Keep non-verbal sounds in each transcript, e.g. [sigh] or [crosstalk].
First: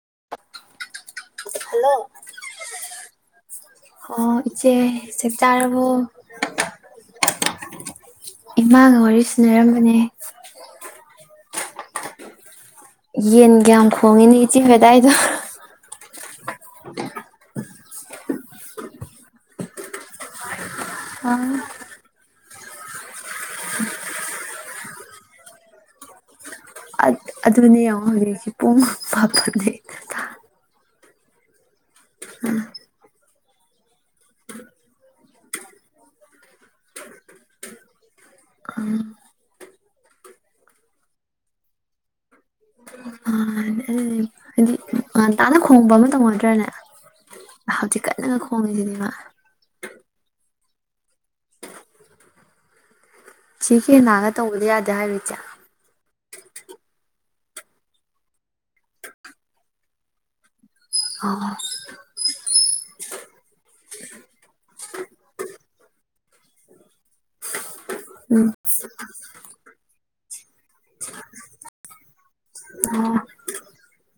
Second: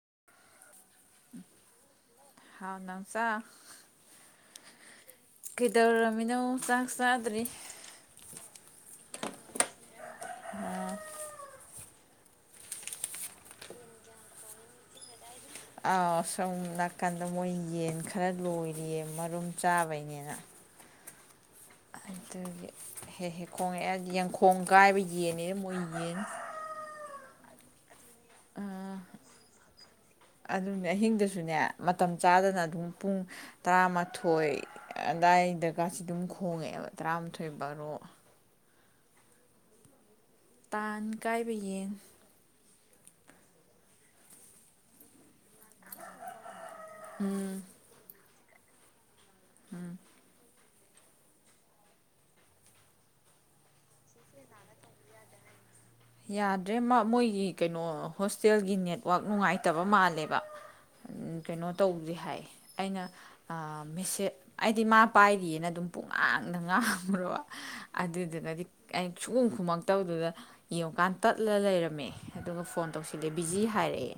ꯍ [unintelligible] ꯍꯥꯎ ꯅꯝꯆꯥ ꯆꯦ ꯀꯩꯗꯧꯔꯝꯃꯤꯅꯣ ꯆꯥꯛ ꯆꯥꯗ꯭ꯔꯤ ꯁꯤꯟꯅꯔꯝꯕꯅꯤ ꯌꯦꯟꯒ ꯌꯥꯝ ꯈꯣꯡꯉꯤꯅꯤ ꯏꯆꯤ ꯑꯗꯥꯥꯏꯗꯣ ꯑꯧ ꯅꯥꯀꯥꯟꯗ ꯃꯣꯏ ꯌꯦꯟ ꯈꯔ ꯂꯣꯏꯔꯤꯌꯦ ꯃꯔꯨꯝ ꯆꯥꯕꯩꯅꯦꯅ ꯎꯝ ꯑꯗꯨ ꯍꯦꯛꯈꯣꯡ ꯌꯦꯡꯈꯣꯡ ꯀꯥꯏꯕ ꯌꯦꯟꯅꯤ ꯃꯣꯏ ꯌꯦꯟꯅꯤ ꯑꯗꯨꯅ ꯌꯥꯎ ꯄꯨꯡ ꯃꯥꯄꯜ ꯗꯩ ꯁꯨꯅꯦ ꯃꯇꯝ ꯆꯥꯗꯅ ꯑꯗꯨꯝ ꯄꯨꯡ ꯇꯔꯥꯃꯥꯊꯣꯏ ꯑꯗꯥꯏꯗꯀꯥꯁꯦ ꯑꯗꯨꯝ ꯈꯣꯡꯉꯛꯦꯕ ꯇꯔꯥꯃꯥꯊꯣꯏ ꯕꯥꯔꯣ ꯇꯥꯟ ꯀꯥꯏꯕ ꯌꯦꯟ ꯃꯅꯦ ꯇꯥꯅ ꯈꯣꯡꯕ ꯑꯃ ꯇꯧꯅꯗ꯭ꯔꯅꯦ ꯍꯧꯖꯤꯛꯀꯥꯟ ꯈꯣꯡꯉꯦꯕꯥ [inaudible] ꯅꯒ ꯇꯧꯕꯗꯣ ꯌꯥꯗꯦ ꯍꯥꯏꯔꯣ ꯏꯆꯦ ꯌꯥꯗ꯭ꯔꯦ ꯃꯣꯏꯒꯤ ꯀꯩꯅꯣ ꯍꯣꯁꯇꯦꯜꯒꯤ ꯅꯦꯠꯋꯥꯛ ꯅꯨꯡꯉꯥꯏꯇꯕ ꯃꯥꯜꯂꯦꯕ ꯑꯣ ꯀꯩꯅꯣ ꯇꯧꯗꯦ ꯍꯥꯏ ꯑꯩꯅ ꯑꯥ ꯃꯦꯁꯦꯁ ꯑꯩꯗꯤ ꯃꯥ ꯄꯥꯏꯔꯤꯅ ꯑꯗꯨꯝ ꯄꯨꯡꯉꯥꯡꯅꯗ ꯉꯥꯡꯉꯨꯔꯕ ꯎꯝ ꯑꯗꯨꯗꯨꯒꯗꯤ ꯑꯩ ꯁꯨꯒꯨꯝ ꯈꯨꯨꯝꯃꯛꯇꯧꯗꯨꯗ ꯌꯦꯡꯉꯨꯀꯥꯟ ꯇꯠꯂ ꯂꯩꯔꯝꯃꯦ ꯑꯗꯨꯒ ꯐꯣꯟ ꯇꯧꯁꯤꯜꯂꯦ ꯎꯝ ꯕꯤꯖꯤ ꯍꯥꯏꯔꯛꯑꯦ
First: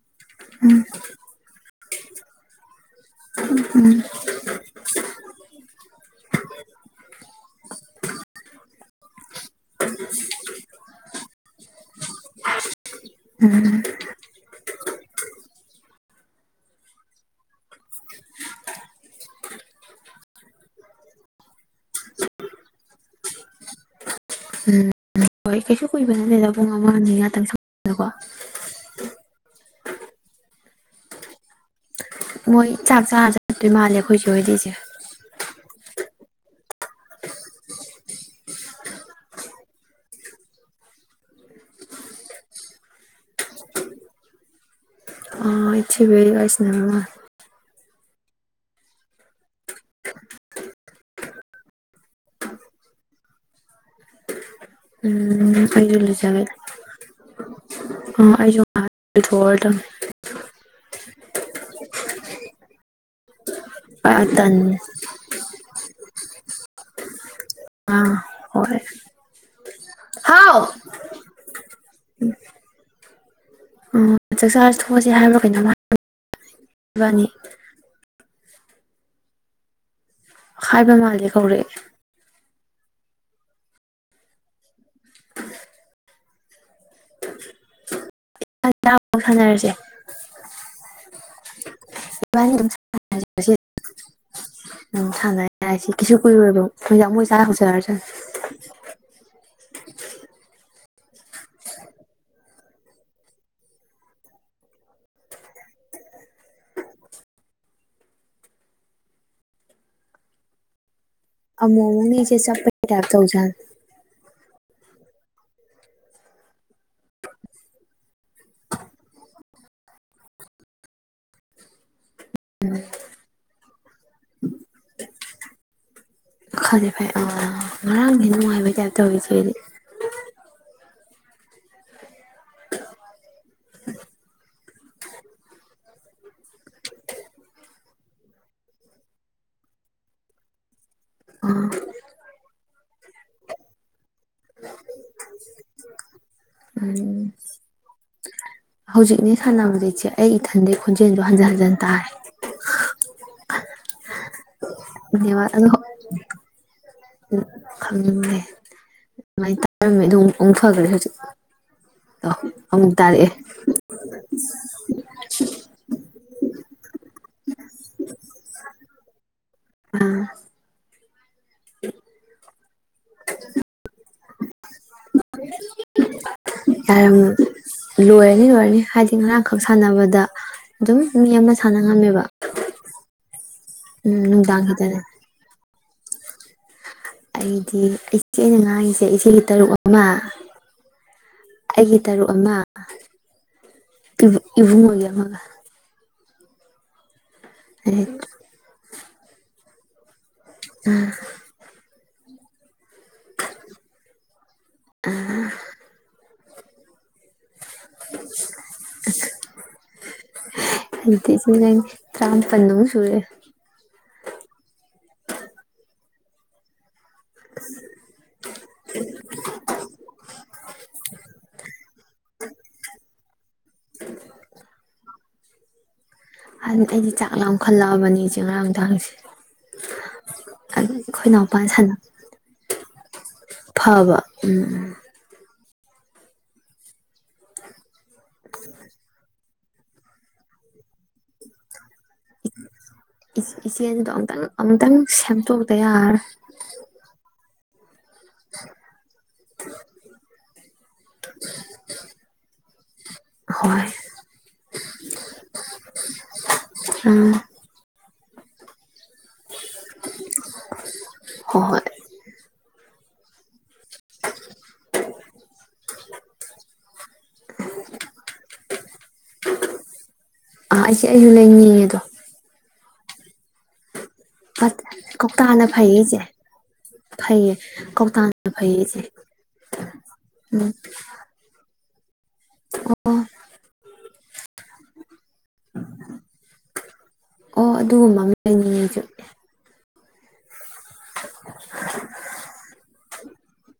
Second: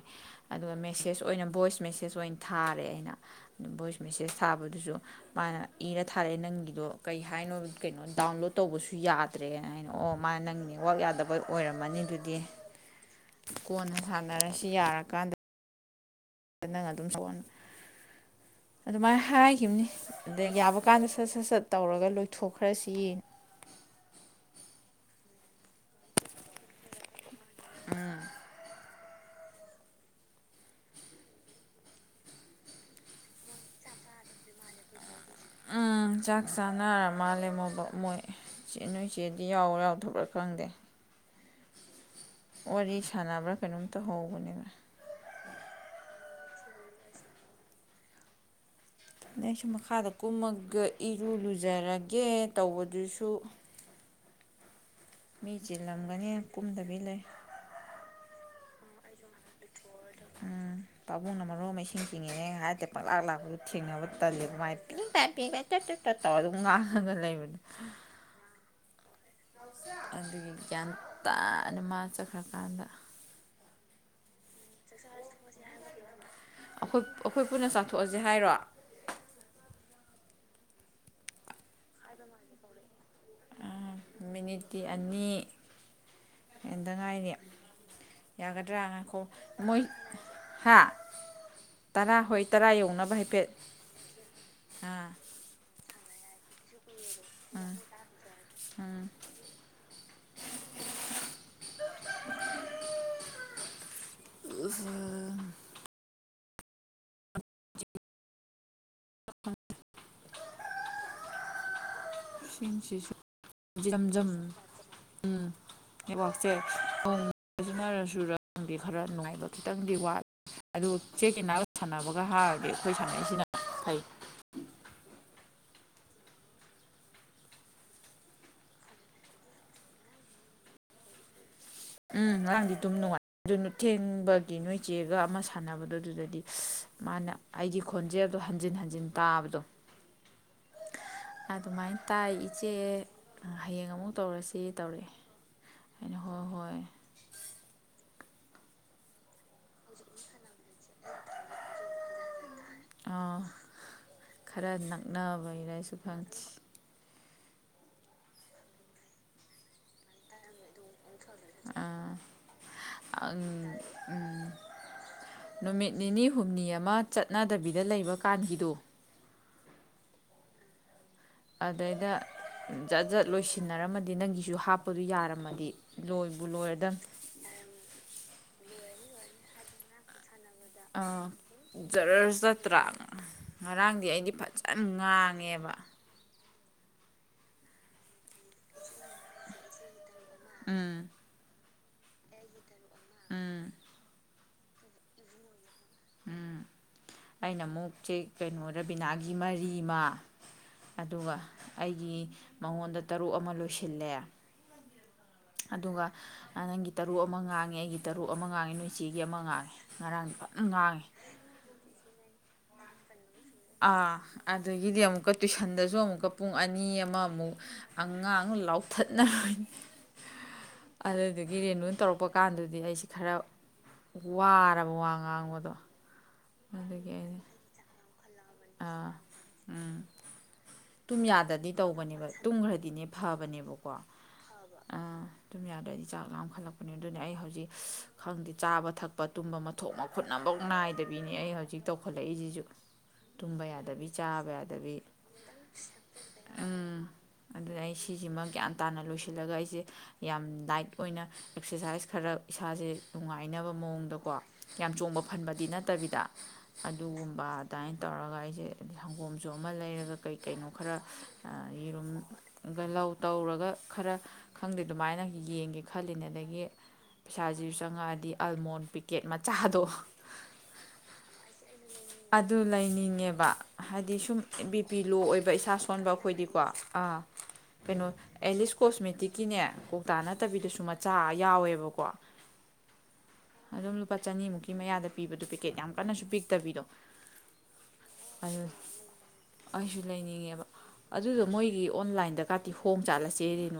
ꯑꯗꯨꯒ ꯃꯦꯁꯦꯖ ꯑꯣꯏꯅ ꯚꯣꯏꯁ ꯃꯦꯁꯦꯁ ꯑꯣꯏꯅ ꯊꯥꯔꯦ ꯑꯩꯅ ꯚꯣꯏꯁ ꯃꯦꯁꯦꯁ ꯊꯥꯕꯗꯨꯁꯨ ꯃꯥꯅ ꯏꯔ ꯊꯥꯔꯛꯑꯦ ꯅꯪꯒꯤꯗꯣ ꯀꯩ ꯍꯥꯏꯅꯣ ꯀꯩꯅꯣ ꯗꯥꯎꯟꯂꯣꯗ ꯇꯧꯕꯁꯨ ꯌꯥꯗꯦ ꯍꯥꯏꯅ ꯑꯣ ꯃꯥ ꯅꯪ ꯅꯦꯠꯋꯥꯛ ꯌꯥꯗꯕ ꯑꯣꯏꯔꯝꯃꯅꯤ ꯑꯗꯨꯗꯤ ꯀꯣꯟꯅ ꯁꯥꯟꯅꯔꯁꯤ ꯌꯥꯔꯀꯥꯟꯗ ꯅꯪ ꯑꯗꯨꯝ ꯁꯣꯛꯍ ꯑꯗꯨꯃꯥꯏꯅ ꯍꯥꯏꯈꯤꯕꯅꯤ ꯑꯗ ꯌꯥꯕ ꯀꯥꯟꯗ ꯁꯠ ꯁꯠ ꯁꯠ ꯇꯧꯔꯒ ꯂꯣꯏꯊꯣꯛꯈ꯭ꯔꯁꯤ ꯍꯣꯏ ꯀꯩꯁꯨ ꯀꯨꯕ ꯅꯠꯇꯦꯗ ꯄꯨꯡ ꯑꯃ ꯑꯅꯤ ꯉꯥꯛꯇꯪ ꯁꯥꯕ [inaudible] ꯃꯣꯏ ꯆꯥꯛ ꯆꯥꯔ ꯆꯛꯇꯣꯏ ꯃꯥꯜꯂꯦ ꯑꯩꯈꯣꯏ ꯏꯆꯦ ꯍꯣꯏꯗꯤ ꯏꯆꯦ ꯎꯝ ꯆꯥꯛ ꯆꯥꯅꯔ ꯃꯥꯜꯂꯦ ꯃꯣꯕ ꯃꯣꯏꯦ ꯅꯣꯏ ꯆꯦꯗꯤ ꯌꯥꯎꯔ ꯌꯥꯎꯗꯥꯕꯔꯥ ꯈꯪꯗꯦ ꯋꯥꯔꯤ ꯁꯥꯟꯅꯕ꯭ꯔꯥ ꯀꯩꯅꯣꯝꯇ ꯍꯧꯕꯅꯦ [inaudible] ꯑꯩꯁꯨ ꯃꯈꯥꯗ ꯀꯨꯝꯃꯒ ꯏꯔꯨ ꯂꯨꯖꯔꯒꯦ ꯇꯧꯕꯗꯨꯁꯨ ꯃꯤ ꯎꯝ ꯑꯩꯁꯨ ꯆꯂꯝꯒꯅꯤ ꯀꯨꯝꯗꯕꯤ ꯂꯩ ꯑꯥ ꯑꯩꯖꯨ ꯂꯨꯊꯣꯑꯥꯗꯧꯕꯅꯦ ꯄꯥꯕꯨꯡꯅ ꯃꯔꯣꯜꯃꯥ ꯏꯁꯤꯡ ꯆꯤꯡꯉꯤꯅꯦꯅꯥ ꯉꯥꯏꯍꯛ ꯂꯩꯇ ꯄꯥꯛꯂꯥꯛ ꯂꯥꯛꯄ ꯊꯦꯡꯅꯥꯕꯥ ꯑ ꯇꯟꯂꯂꯦ ꯇꯟꯂꯦ ꯃꯥꯏ [inaudible] [inaudible] [inaudible] [inaudible] ꯇꯠꯇꯕ ꯑꯗꯨꯝ ꯉꯥꯡꯉꯒ ꯂꯩꯕꯅꯤ ꯑꯥ ꯍꯣꯏ ꯑꯗꯨꯅꯤ ꯍꯥꯎ ꯒꯌ꯭ꯥꯟ ꯃꯥ ꯆꯠꯈꯔꯥꯀꯟꯗꯥ ꯎꯝ ꯆꯥꯛꯆꯥ ꯊꯣꯛꯑꯁꯦ ꯍꯥꯏꯕ꯭ꯔꯥ ꯀꯩꯅꯣꯝ ꯑꯩꯈꯣꯏ ꯍꯥꯏꯕꯅꯤ ꯑꯩꯈꯣꯏ ꯄꯨꯟꯅ ꯆꯥꯊꯣꯛꯑꯁꯦ ꯍꯥꯏꯔꯣ ꯍꯥꯏꯕ ꯃꯥꯜꯂꯦ ꯀꯧꯔꯛꯑꯦ ꯃꯤꯅꯤꯠꯇꯤ ꯑꯅꯤ ꯍꯦꯟꯗ ꯉꯥꯏꯔꯤ ꯌꯥꯒꯗ꯭ꯔꯥ ꯉꯈꯣ ꯁꯥꯟꯅꯔꯁꯦ ꯃꯣꯏ ꯍꯥ ꯇꯔꯥ ꯍꯣꯏ ꯏꯕꯥꯅꯤ ꯇꯔꯥ ꯑꯗꯨꯝ ꯌꯧꯅꯕ ꯍꯥꯏꯐꯦꯠ ꯁꯥꯟꯅꯔꯁꯤ ꯑꯥ ꯀꯁꯨ ꯀꯨꯏꯔꯣꯏꯕ ꯏꯌ ꯃꯣꯏ ꯆꯥꯔ ꯎꯝ ꯍꯧꯖꯔꯥꯁꯅꯨ ꯎꯝ [unintelligible] ꯆꯦꯛ ꯑꯃꯨꯃꯨꯌꯦ ꯆꯦ ꯆꯥꯛ ꯇꯣꯛꯄꯩ ꯇꯥꯞ ꯁꯤꯁꯤꯁꯨ ꯇꯧꯖꯥꯟ ꯖꯝꯖꯝ ꯎꯝ ꯅꯦꯠꯋꯥꯛꯁꯦ ꯄꯥꯎ ꯐꯥꯎꯅꯔꯁꯨ ꯂꯥ ꯏ ꯈꯔ ꯅꯨꯡꯉꯥꯏꯕ ꯈꯤꯇꯪꯗꯤ ꯋꯥꯠꯂꯦ ꯑꯗꯨ ꯆꯦꯛꯒꯤꯅꯥꯒ ꯁꯥꯟꯅꯕ ꯅꯍꯥꯒꯤꯗꯤ ꯑꯩꯈꯣꯏ ꯁꯥꯟꯅꯩꯁꯤꯅ ꯐꯩ ꯐꯔꯦ ꯐꯔꯦ ꯑꯥ ꯉꯔꯥꯡꯗꯤ ꯅꯨꯡꯉꯥꯏꯕꯩ ꯇꯥꯏꯞ ꯇꯧꯋꯤ ꯏꯆꯦ ꯑꯩꯗꯤ ꯎꯝ ꯉꯔꯥꯡꯗꯤ ꯑꯗꯨꯝ ꯅꯨꯡꯉꯥꯏ ꯑꯗꯨ ꯊꯦꯡꯕ ꯅꯣꯏ ꯆꯦꯒ ꯑꯃ ꯁꯥꯟꯅꯕꯗꯣ ꯑꯗꯨꯗꯗꯤ ꯃꯥꯅ ꯑꯩꯒꯤ ꯈꯣꯟꯖꯦꯜꯗꯣ ꯍꯟꯖꯤꯟ ꯍꯟꯖꯤꯟ ꯇꯥꯕꯗꯣ ꯑꯗꯨꯃꯥꯏꯟ ꯇꯥꯏ ꯏꯆꯦ ꯍꯌꯦꯡ ꯑꯃꯨꯛ ꯇꯧꯔꯁꯤ ꯇꯧꯔꯛꯑꯦ ꯍꯥꯏꯅꯧ ꯎꯝ ꯍꯧꯖꯤꯛꯅꯦ ꯁꯥꯟꯅꯕꯁꯦ ꯏꯆꯦ ꯑꯩ ꯏꯊꯟꯗꯩ ꯈꯣꯟꯖꯦꯜꯗꯣ ꯍꯟꯖꯟ ꯍꯟꯖꯟ ꯇꯥꯔꯦ ꯑꯣ ꯈꯔ ꯅꯛꯅꯕꯩꯔꯁꯨ ꯈꯪꯗꯤ ꯈꯪꯅꯤꯡꯉꯦ ꯑꯗꯨꯃꯥꯏꯅ ꯇꯥꯔꯤꯅꯦ ꯑꯗꯨ ꯑꯃꯨꯛ ꯐꯈ꯭ꯔꯦ ꯍꯧꯖꯤꯛ ꯑꯃꯨꯛ ꯎ ꯇꯥꯔꯛꯑꯦ ꯅꯨꯃꯤꯠ ꯅꯤꯅꯤ ꯍꯨꯝꯅꯤ ꯑꯃ ꯆꯠꯅꯗꯕꯤꯗ ꯂꯩꯕ ꯀꯥꯟꯒꯤꯗꯨ ꯑꯗꯨꯗꯩꯗ ꯖꯠ ꯖꯠ ꯂꯣꯏꯁꯤꯟꯅꯔꯝꯃꯗꯤ ꯅꯪꯒꯤꯁꯨ ꯍꯥꯞꯄꯗꯨ ꯌꯥꯔꯝꯃꯗꯤꯂꯣꯏ ꯇꯌꯝ ꯂꯣꯏ ꯑꯅꯤ ꯂꯣꯏꯔꯅꯤ ꯍꯥꯏꯗꯤ ꯉꯔꯥꯡꯈꯛ ꯁꯥꯟꯅꯕꯗ ꯑꯗꯨꯝ ꯑ ꯃꯤ ꯑꯃ ꯁꯥꯟꯅ ꯉꯝꯃꯦꯕ ꯖꯔꯔ ꯆꯇ꯭ꯔꯥ ꯉꯔꯥꯡꯗꯤ ꯎꯝ ꯑꯩꯗꯤ ꯅꯨꯡꯗꯥꯡ ꯐꯖꯅ ꯈꯤꯇꯅꯦ ꯉꯥꯡꯉꯦꯕ ꯑꯩꯗꯤ ꯏꯆꯦ ꯑꯩꯅ ꯉꯥꯡꯉꯤꯁꯦ ꯏꯆꯦꯒꯤ ꯇꯔꯨꯛ ꯑꯃ ꯎꯝ ꯑꯩꯒꯤ ꯇꯔꯨꯛ ꯑꯃ ꯎꯝ ꯏ ꯏꯕꯨꯉꯣꯒꯤ ꯑꯃꯒ ꯑꯩꯅ ꯑꯃꯨꯛ ꯆꯦꯛ ꯀꯩꯅꯣꯕꯤꯅꯥꯒꯤ ꯃꯔꯤ ꯏꯃꯥ ꯑꯗꯨꯒ ꯑꯩ ꯒꯤ ꯃꯉꯣꯟꯗ ꯇꯔꯨꯛ ꯑꯃ ꯂꯣꯏꯁꯤꯜꯂꯦ ꯑꯗꯨꯒ ꯅꯪꯒꯤ ꯇꯔꯨꯛ ꯑꯃ ꯉꯥꯡꯉꯦ ꯑꯩꯒꯤ ꯇꯔꯨꯛ ꯑꯃ ꯉꯥꯡꯉꯦ ꯅꯣꯏꯆꯦꯒꯤ ꯑꯃ ꯉꯥꯡꯉꯦ ꯉꯔꯥꯡ ꯐꯖꯟ ꯉꯥꯡꯉꯤ ꯑꯗꯨꯗꯤ ꯏꯆꯦ [unintelligible] ꯁꯨꯔꯦ ꯑꯥ ꯑꯗꯨꯗꯒꯤꯗꯤ ꯑꯃꯨꯛꯀ ꯇꯨꯏꯁꯟꯗꯁꯨ ꯑꯃꯨꯛꯀ ꯄꯨꯡ ꯑꯅꯤ ꯑꯃ ꯑꯃꯨꯛ ꯑꯉꯥꯡ ꯂꯥꯎꯊꯠꯅꯔꯣꯏꯅꯤ ꯑꯗꯨꯗꯒꯤ ꯔꯦꯅꯨꯅ ꯇꯧꯔꯛꯄ ꯀꯥꯟꯗꯗꯤ ꯑꯩꯁꯤ ꯈꯔ ꯋꯥꯔꯕ ꯋꯥ ꯉꯥꯡꯕꯗꯣ ꯑꯗꯨ ꯑꯗꯨꯒꯤ ꯑꯩꯗꯤ ꯆꯥꯛ ꯑꯩꯅ ꯂꯥꯝꯈꯜꯂꯛꯑꯕꯅꯤ ꯉꯥꯔꯥꯡ ꯅꯨꯡꯗꯥꯡꯁꯦ ꯇꯨꯝ ꯑꯩꯈꯣꯏ ꯏꯅꯧꯄꯋꯥ ꯌꯥꯗꯗꯤ ꯁꯥꯟꯅ ꯇꯧꯕꯅꯦꯕ ꯇꯨꯝꯈ꯭ꯔꯗꯤꯅꯦ ꯐꯕꯅꯦꯕꯀꯣ ꯐꯕ ꯎꯝ ꯎ ꯑꯥ ꯑꯗꯨꯝ ꯌꯥꯗ꯭ꯔ ꯑꯩꯗꯤ ꯆꯥꯛ ꯂꯥꯈꯠꯂꯛꯄꯅꯦ ꯑꯗꯨꯅ ꯑꯩ ꯍꯧꯖꯤꯛ ꯈꯪꯗꯦ ꯆꯥꯕ ꯊꯛꯄ ꯇꯨꯝꯕ ꯃꯊꯣꯛ ꯃꯈꯨꯠ ꯑꯃꯐꯥꯎ ꯅꯥꯏꯗꯕꯤꯅꯤ ꯑꯩ ꯍꯧꯖꯤꯛ ꯇꯧꯈꯠꯂꯛꯏꯁꯤꯁꯨ ꯇꯨꯝꯕ ꯌꯥꯗꯕꯤ ꯏꯆꯦꯁꯤꯗ ꯑꯝꯇꯪ ꯆꯥꯕ ꯌꯥꯗꯕꯤ ꯑꯃꯨꯛꯇꯪ ꯁꯦꯝꯗꯣꯛꯇ ꯌꯥꯔꯥꯔꯣꯢ ꯑꯗꯨ ꯂꯩꯥꯏ ꯁꯤꯁꯤꯃ ꯒ꯭ꯌꯥꯟ ꯇꯥꯅ ꯂꯣꯏꯁꯤꯜꯂꯒ ꯑꯩꯁꯦ ꯌꯥꯝ ꯗꯥꯏꯠ ꯑꯣꯏꯅ ꯑꯦꯛꯁꯔꯁꯥꯏꯁ ꯈꯔ ꯏꯁꯥꯁꯦ ꯅꯨꯡꯉꯥꯏꯅꯕ ꯍꯣꯏ ꯃꯑꯣꯡꯗꯀꯣ ꯌꯥꯝ ꯆꯣꯡꯕ ꯐꯟꯕꯗꯤ ꯅꯠꯇꯕꯤꯗ ꯎꯝ ꯑꯗꯨꯒꯨꯝꯕ ꯇꯧꯔꯒ ꯑꯩꯁꯦ ꯁꯪꯒꯣꯝꯁꯨ ꯑꯃ ꯂꯩꯔꯒ ꯀꯩ ꯀꯩꯅꯣ ꯈꯔ ꯍꯣꯏ ꯍꯣꯏ ꯌꯦꯔꯨꯝ ꯂꯧ ꯇꯧꯔꯒ ꯈꯔ ꯈꯪꯗꯦ ꯑꯗꯨꯃꯥꯏꯅ ꯌꯦꯡꯒꯦ ꯈꯜꯂꯤꯅꯦ ꯑꯗꯒꯤ ꯄꯩꯁꯥꯁꯤꯁꯨ ꯆꯪꯉꯛꯑꯗꯤ ꯑꯜꯃꯣꯟ ꯄꯤꯀꯦꯠ ꯃꯆꯥꯗꯣ ꯑꯥ ꯑꯩꯁꯦ ꯑꯩꯁꯨ ꯂꯩꯅꯤꯡꯉꯦꯗꯣ ꯑꯗꯨ ꯂꯩꯅꯤꯡꯉꯦꯕ ꯍꯥꯏꯗꯤ ꯁꯨꯝ ꯕꯤ ꯄꯤ ꯂꯣ ꯑꯣꯏꯕ ꯀꯧꯇꯥꯅ ꯏꯁꯥ ꯐꯩꯌꯦ ꯁꯣꯟꯕ ꯏꯆꯦ ꯑꯈꯣꯏꯗꯤꯀꯣ ꯑꯥ ꯐꯩꯌꯦ ꯀꯩꯅꯣ ꯀꯧꯇꯥꯅ ꯑꯦꯂꯤꯁ ꯐꯩꯌꯦ ꯏꯆꯦ ꯀꯣꯁꯃꯦꯇꯤꯛꯀꯤꯅꯦ ꯀꯧꯇꯥ ꯎꯝ ꯅꯠꯇꯕꯤꯗꯁꯨ ꯃꯆꯥ ꯌꯥꯎꯋꯦꯕ ꯑꯗꯨꯝ ꯂꯨꯄꯥ ꯆꯅꯤꯃꯨꯛꯀꯤ ꯃꯌꯥꯗ ꯄꯤꯕꯗꯣ ꯄꯦꯛꯀꯦꯠ ꯌꯥꯝ ꯀꯟꯅꯁꯨ ꯄꯤꯛꯇꯕꯤꯗꯣ꯫ ꯑꯣ ꯑꯗꯨꯒ ꯑꯗꯨ [unintelligible] ꯆꯠꯂꯦ ꯑꯩꯁꯨ ꯂꯩꯅꯤꯡꯉꯦꯕ꯫ ꯑꯗꯨꯗꯣ ꯃꯣꯏꯒꯤ ꯑꯣꯟꯂꯥꯏꯟꯗ ꯀꯥꯇꯤ ꯍꯣꯡ ꯖꯥꯠꯂꯁꯤ [unintelligible]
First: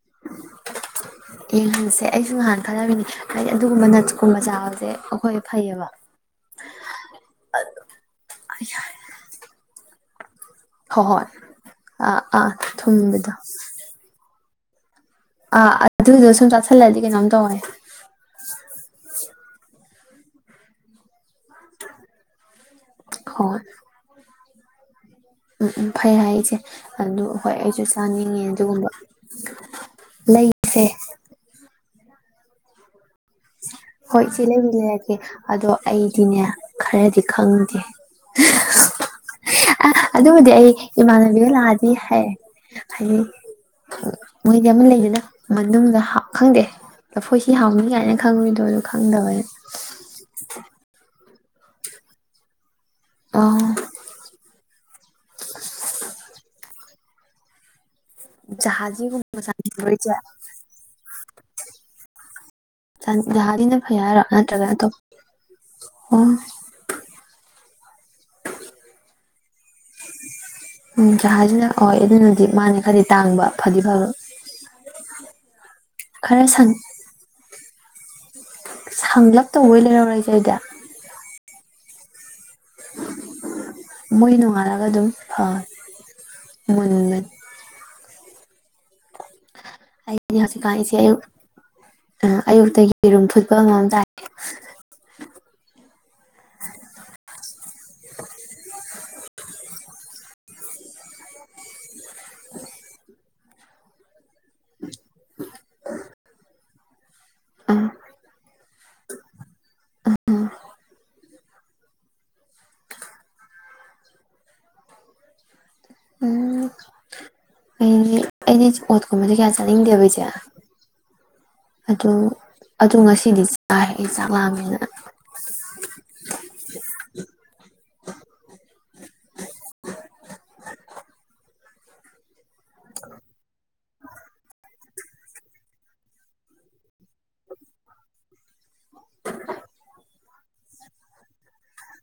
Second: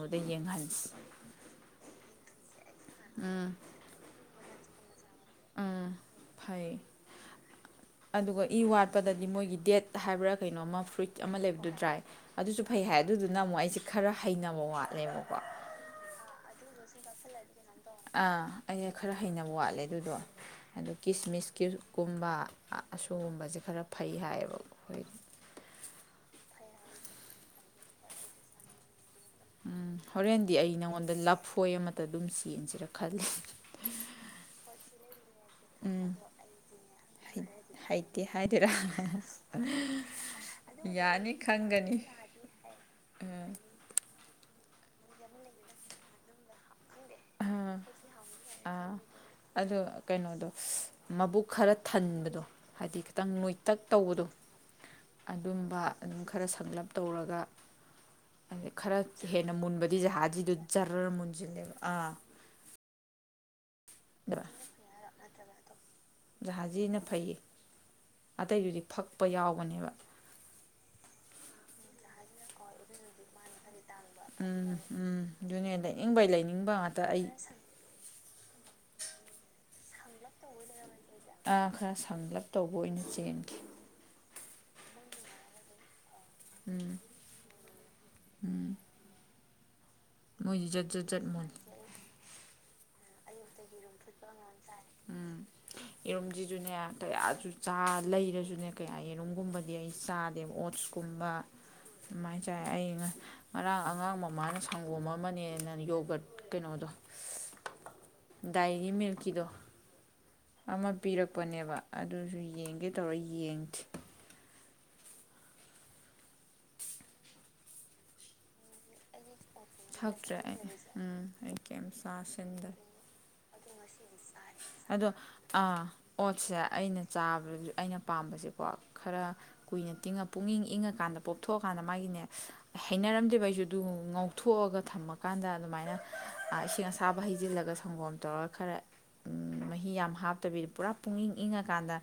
ꯌꯦꯡꯍꯟꯁꯦ ꯑꯩꯁꯨ ꯉꯍꯥꯟ ꯈꯔ ꯍꯥꯏꯗꯤ ꯑꯗꯨꯒꯨꯝꯕ ꯅꯠꯁꯀꯨꯝꯕ ꯆꯥꯕ [unintelligible] ꯎꯝ ꯐꯩ ꯑꯗꯨꯒ ꯏ ꯋꯥꯠꯄꯗꯗꯤ ꯃꯣꯏꯒꯤ ꯗꯦꯠ ꯍꯥꯏꯕ꯭ꯔ ꯀꯩꯅꯣ ꯑꯃ ꯍꯣꯏ ꯐ꯭ꯔꯨꯏꯠ ꯍꯣꯏ ꯑꯃ ꯂꯩꯕꯗꯨ ꯗ꯭ꯔꯥꯏ ꯑꯥ ꯑꯥ ꯑꯗꯨꯁꯨ ꯐꯩ ꯍꯥꯏ ꯊꯨꯝꯕꯗꯣ ꯑꯗꯨꯗꯨꯅ ꯑꯃꯨꯛ ꯑꯩꯁꯦ ꯈꯔ ꯍꯩꯅ [unintelligible] ꯑꯥ ꯑꯗꯨꯗꯣ ꯁꯨꯝ ꯆꯥ ꯁꯜꯂꯗꯤ ꯀꯩꯅꯣꯝ ꯇꯧꯋꯦ꯫ ꯑꯥ ꯑꯩ ꯈꯔ ꯍꯩꯅꯕ ꯋꯥꯠꯂꯦ ꯑꯗꯨꯗꯣ ꯑꯗꯨ ꯀꯤꯁꯃꯤꯁ ꯃꯤꯔꯨꯛ ꯀꯨꯝꯕ ꯑꯁꯨꯒꯨꯝꯕꯁꯦ ꯍꯣꯏ ꯈꯔ ꯐꯩ ꯍꯥꯏꯌꯦꯕ ꯑꯩ ꯎꯝ ꯎꯝ ꯐꯩ ꯍꯥꯏ ꯏꯆꯦ ꯑꯗꯨ ꯍꯣꯏ ꯑꯩꯁꯨ ꯆꯥꯅꯤꯡꯉꯦ ꯑꯗꯨꯒꯨꯝꯕ ꯎꯝ ꯍꯣꯔꯦꯟꯗꯤ ꯑꯩ ꯂꯩꯁꯦ ꯅꯪꯉꯣꯟꯗ ꯂꯞꯐꯣꯏ ꯑꯃꯥ ꯇꯥꯗꯨꯝ ꯌꯦꯟꯁꯤꯔꯛꯄ ꯍꯣꯏ ꯏꯆꯦ ꯂꯩꯕꯤ ꯂꯩꯔꯀꯦ ꯑꯗꯣ ꯑꯩꯗꯤꯅꯦ ꯈꯔꯗꯤ ꯈꯪꯗꯦ ꯍꯩꯇꯦ ꯍꯥꯏꯗꯣꯏꯔꯥ ꯑ ꯑꯗꯨꯕꯨꯗꯤ ꯑꯩ ꯌꯥꯅꯤ ꯏꯃꯥꯟꯅꯕꯤꯗ ꯂꯥꯛꯑꯅꯤ ꯈꯪꯒꯅꯤ ꯍꯥꯏ ꯍꯥꯏꯗꯤ ꯃꯣꯏꯗꯤ ꯑꯃ ꯂꯩꯗꯅ ꯃꯅꯨꯡꯗ ꯈꯪꯗꯦ ꯂꯐꯣꯏ [inaudible] ꯑ ꯑꯗꯨ ꯈꯪꯗꯕꯅꯤꯅ ꯑꯗꯨꯣ ꯀꯩꯅꯣꯗꯣ ꯃꯕꯨꯛ ꯈꯔ ꯊꯟꯕꯗꯣ ꯍꯥꯏꯗꯤ ꯈꯤꯇꯪ ꯑꯣ ꯅꯣꯏꯇꯛ ꯇꯧꯕꯗꯣ ꯑꯗꯨꯝꯕ ꯑꯗꯨꯝ ꯈꯔ ꯁꯂꯝꯞ ꯇꯧꯔꯒ ꯑꯗ ꯈꯔ ꯖꯍꯥꯖꯤꯒꯨꯝꯕ ꯍꯦꯟꯅ ꯆꯥꯅꯤꯡꯕ꯭ꯔꯣ ꯃꯨꯟꯕꯗꯤ ꯏꯆꯦ ꯖꯍꯥꯗꯨ ꯖꯔꯔ ꯃꯨꯟꯁꯤꯜꯂꯦꯕ ꯑꯥ [unintelligible] ꯐꯩ ꯍꯥꯢꯔꯣ ꯅꯇ꯭ꯔꯒꯅ ꯑꯇꯣ [inaudible] ꯖꯍꯥꯖꯤꯅ ꯐꯩꯌꯦ꯫ ꯑꯇꯩꯗꯨꯗꯤ ꯐꯛꯄ ꯌꯥꯎꯕꯅꯦꯕ꯫ ꯎꯝ ꯖꯍꯥꯖꯤꯅ ꯑꯣꯏ ꯑꯗꯨꯅꯗꯤ ꯃꯥꯗꯤ ꯈꯔꯗꯤ ꯇꯥꯡꯕ ꯐꯗꯤ ꯐꯕ ꯎꯝ ꯎꯝ ꯑꯗꯨꯅꯦ ꯂꯩꯅꯤꯡꯕ ꯈꯔ ꯁꯪ ꯂꯩꯅꯤꯡꯕ ꯉꯥꯛꯇ ꯑꯩ꯫ ꯁꯪꯂꯞ ꯇꯧꯕ ꯑꯣꯏꯅ ꯂꯩꯔꯛꯎꯔ ꯑꯩꯗꯤ ꯑꯥ ꯈꯔ ꯁꯪꯂꯞ ꯇꯧꯕ ꯑꯣꯏꯅ ꯆꯦꯟꯈꯤ꯫ ꯃꯣꯏ ꯅꯣꯡꯉꯥꯜꯂꯒ ꯑꯗꯨꯝ ꯐ [unintelligible] ꯑꯩꯗꯤ ꯍꯧꯖꯤꯛ ꯃꯣꯏꯗꯤ ꯖꯠ ꯏꯆꯦ ꯖꯠ ꯑꯌꯨꯛ ꯖꯠ ꯃꯨꯜꯂꯤ ꯑꯥ ꯑꯌꯨꯛꯇꯒꯤ ꯌꯦꯔꯨꯝ ꯐꯨꯠꯄ ꯑꯃꯝ [unintelligible] ꯌꯦꯔꯨꯝꯖꯤꯖꯨꯅꯦ ꯀꯌꯥꯖꯨ ꯆꯥ ꯂꯩꯔꯖꯨꯅꯦ ꯀꯌꯥ ꯌꯦꯔꯨꯝꯒꯨꯝꯕꯗꯤ ꯑꯩ ꯆꯥꯗꯦꯕ ꯑꯣꯠꯁꯀꯨꯝꯕ ꯑꯗꯨꯃꯥꯏꯅ ꯆꯥꯏ ꯑꯩ ꯉꯔꯥꯡ ꯑꯉꯥꯡ ꯃꯃꯥꯅ ꯁꯪꯒꯣꯝ ꯑꯃꯅꯦꯅ ꯌꯣꯒ ꯀꯩꯅꯣꯗꯣ ꯎꯝ꯫ ꯗꯥꯏꯔꯤ ꯃꯤꯜꯛꯀꯤꯗꯣ ꯑꯃ ꯄꯤꯔꯛꯄꯅꯦꯕ ꯑꯗꯨꯖꯨ ꯌꯦꯡꯒꯦ ꯇꯧꯔ ꯌꯦꯡꯗꯤ꯫ ꯎꯝ ꯑꯩꯗꯤ ꯑꯩꯗꯤ ꯑꯣꯠ ꯀꯨꯝꯕꯗꯤ ꯀꯌꯥ ꯆꯥꯅꯤꯡꯗꯦꯕ ꯏꯆꯦ ꯊꯛꯇ꯭ꯔꯦ ꯑꯩ ꯎꯝ ꯑꯩꯀꯦꯝ ꯆꯥꯁꯤꯟꯗ꯭ꯔꯦ ꯫ ꯍꯥꯏ꯫ ꯑꯗꯣ ꯑ ꯑꯣꯠ ꯁꯦ ꯑꯩꯅ ꯆꯥꯕꯖ ꯑꯩꯅ ꯄꯥꯝꯕꯁꯦꯀꯣ ꯈꯔ ꯀꯨꯏꯅ ꯇꯤꯡꯉ ꯄꯨꯨꯡ ꯏꯪ ꯏꯪꯉꯀꯥꯟꯗ ꯄꯣꯞꯊꯣꯛꯑꯀꯥꯟꯗ ꯃꯥꯒꯤꯅꯦ ꯍꯩꯅꯔꯝꯗꯦꯕ ꯑꯩꯁꯨ꯫ ꯑꯗꯨ ꯉꯧꯊꯣꯛꯑꯒ ꯊꯝꯃꯀꯥꯟꯗ ꯑꯗꯨꯃꯥꯏꯅ ꯑꯥ ꯏꯁꯤꯡ ꯑꯁꯥꯕ ꯍꯩꯖꯤꯜꯂꯒ ꯁꯪꯒꯣꯝ ꯇꯧꯔꯒ ꯈꯔ ꯅꯠꯇꯕꯤꯗꯨ ꯄꯨꯔꯥ ꯄꯨꯛ ꯏꯪ ꯏꯪꯉꯀꯥꯟꯗ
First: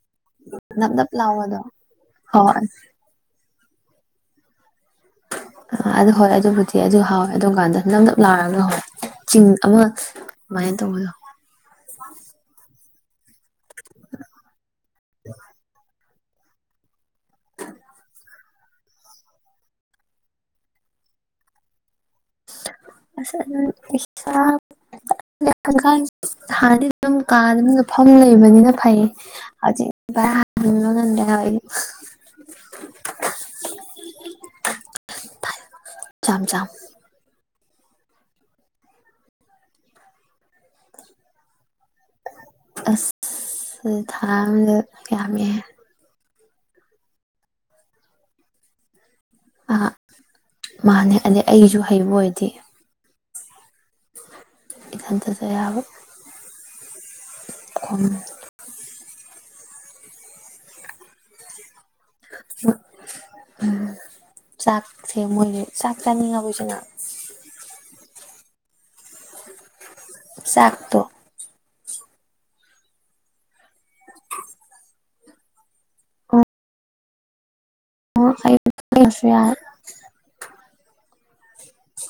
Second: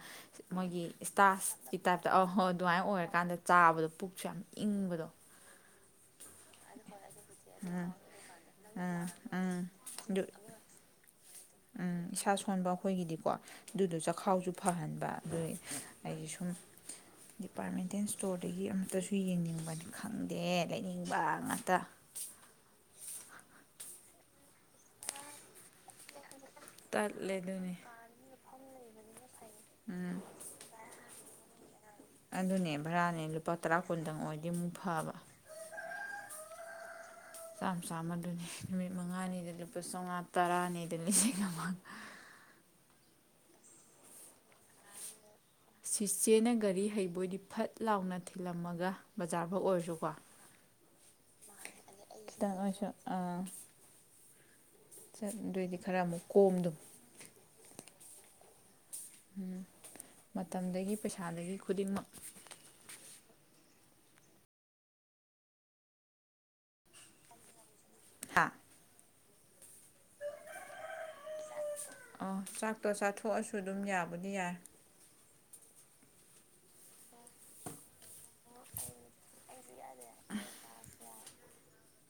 ꯃꯣꯏꯒꯤ ꯅꯞ ꯅꯞ ꯂꯥꯎꯕꯗꯣ ꯏ꯭ꯁꯇꯥꯁꯀꯤ ꯇꯥꯏꯞꯇ ꯑꯧ ꯍꯣ ꯍꯣꯏ ꯑꯗꯨꯃꯥꯏꯅ ꯑꯣꯏꯔꯀꯥꯟꯗ ꯆꯥꯕꯗ ꯄꯨꯛꯁꯦ ꯌꯥꯝ ꯏꯪꯕꯗꯣ꯫ ꯑ ꯑꯗꯨ ꯍꯣꯏ ꯑꯗꯨꯕꯨꯗꯤ ꯑꯗꯨ ꯍꯥꯎꯋ ꯑꯗꯨ ꯀꯥꯟꯗ ꯅꯞ ꯅꯞ ꯂꯥꯎꯔꯒ ꯍꯣꯏ ꯆꯤꯡ ꯎꯝ ꯑꯃ ꯑꯗꯨ ꯀꯃꯥꯏꯅ ꯇꯧꯕꯗꯣ ꯎꯝ ꯏꯁꯥ ꯁꯣꯟꯕꯑ ꯑꯩꯈꯣꯏꯒꯤꯗꯤꯀꯣ ꯑꯗꯨꯗꯣ ꯆꯈꯥꯎꯁꯨ ꯐꯍꯟꯕ ꯑꯗꯨꯏ ꯑꯩꯁ ꯁꯨꯝ ꯗꯤꯄꯥ꯭ꯔꯠꯃꯦꯟꯇꯦꯟ ꯏ꯭ꯁꯇꯣꯔꯗꯒꯤ ꯑꯃꯇꯁꯨ ꯌꯦꯅꯤꯡꯕꯅꯤ ꯈꯪꯗꯦ ꯂꯩꯅꯤꯡꯕ ꯉꯥꯛꯇ꯫ ꯑ ꯑ [inaudible] ꯍꯥꯟꯗꯤ ꯗꯨꯝ ꯇꯠꯂꯦ ꯀꯥ ꯑꯗꯨꯅꯦ ꯃꯅꯨꯡꯅ ꯆꯐꯝ ꯂꯩꯕꯅꯤꯅ ꯐꯩꯌꯦ ꯍꯧꯖꯤꯛ ꯑꯗꯨꯅꯦ ꯚꯔꯥꯅꯦ ꯂꯨꯄꯥ ꯇꯔꯥ ꯀꯨꯟꯗꯪ ꯑꯣꯏꯔꯗꯤ ꯑꯃꯨꯛ ꯐꯕ [inaudible] ꯆꯥꯝ ꯆꯥꯝ ꯆꯥꯝ ꯆꯥꯝ ꯃꯗꯨꯅꯤ ꯅꯨꯃꯤꯠ ꯃꯉꯥꯅꯤꯗ ꯂꯨꯄꯥ ꯆꯝꯉꯥ ꯇꯔꯥꯅꯤꯗ ꯂꯤꯁꯤꯡ ꯑꯃ ꯗꯨꯗꯤ ꯊꯥ ꯑꯃꯗ ꯌꯥꯝꯃꯤꯍꯦ꯫ ꯁꯤꯆꯦꯅ ꯒꯥꯔꯤ ꯍꯩꯕꯣꯏꯗꯤ ꯐꯠ ꯂꯥꯎꯅ ꯊꯤꯜꯂꯝꯃꯒ ꯕꯖꯥꯔꯐꯥꯎ ꯑꯥ ꯑꯣꯏꯔꯁꯨꯀꯣ ꯃꯥꯅꯦ ꯑꯗꯩ ꯑꯩꯖꯨ ꯍꯩꯕ ꯑꯣꯏꯗꯤ ꯈꯤꯇꯪ ꯑꯥ ꯏꯊꯟꯇ ꯆꯠ ꯆꯥ ꯑꯗꯨꯑꯣꯏꯗꯤ ꯌꯥꯕ ꯈꯔ ꯑꯃꯨꯛ ꯀꯣꯝꯗꯨ [unintelligible] ꯎꯝ ꯃꯇꯝꯗꯒꯤ ꯄꯩꯁꯥꯗꯒꯤ ꯈꯨꯗꯤꯡꯃꯛ ꯎꯝ ꯆꯥꯛꯁꯦ ꯃꯣꯏꯒꯤ ꯆꯥꯛ ꯆꯥꯅꯤꯡꯉꯕꯣ ꯏꯆꯦ ꯅꯪ ꯍꯥ ꯆꯥꯛꯇꯣ ꯑꯣ ꯆꯥꯛꯇꯣ ꯆꯥꯊꯣꯛꯑꯁ ꯁꯨ ꯑꯗꯨꯝ ꯌꯥꯕꯨꯗꯤ ꯌꯥꯏ꯫ ꯑꯣ [unintelligible] ꯌꯥ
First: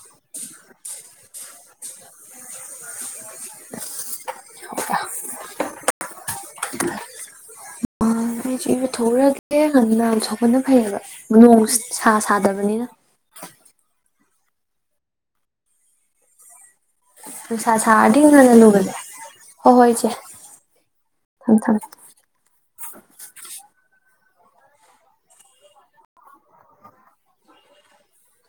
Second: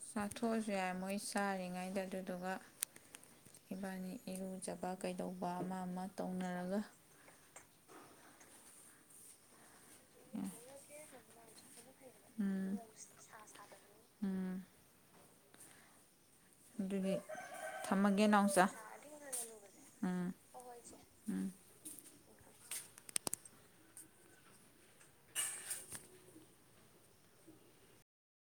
ꯆꯥꯊꯣꯛꯑꯁꯨ ꯌꯥꯏ ꯃꯣꯏꯁ ꯇꯥꯔꯤꯉꯩꯗ ꯑꯗꯨꯗꯨꯒ [inaudible] ꯏꯕꯥꯅꯤ ꯏꯔꯨꯖꯕ ꯀꯩꯗꯧꯕ ꯑꯃ ꯑꯃ ꯇꯧꯅꯔꯒ [inaudible] [unintelligible] [unintelligible] ꯁꯣꯛꯄꯅ ꯐꯩ ꯑꯕ ꯅꯣꯡ ꯁꯥ ꯎꯝ ꯁꯥꯗꯕꯅꯤꯅ꯫ ꯎꯝ ꯑꯗꯨꯗꯤ ꯅꯨꯡꯁꯥ ꯁꯥꯔꯗꯤ ꯊꯝꯃꯒꯦ ꯉꯟꯅ ꯅꯥꯎꯆꯥ ꯂꯨꯕꯅꯦ ꯍꯣ ꯍꯣꯏ ꯏꯆꯦ ꯎꯝ ꯎꯝ ꯊꯝꯃꯦ ꯊꯝꯃꯦ꯫ [inaudible]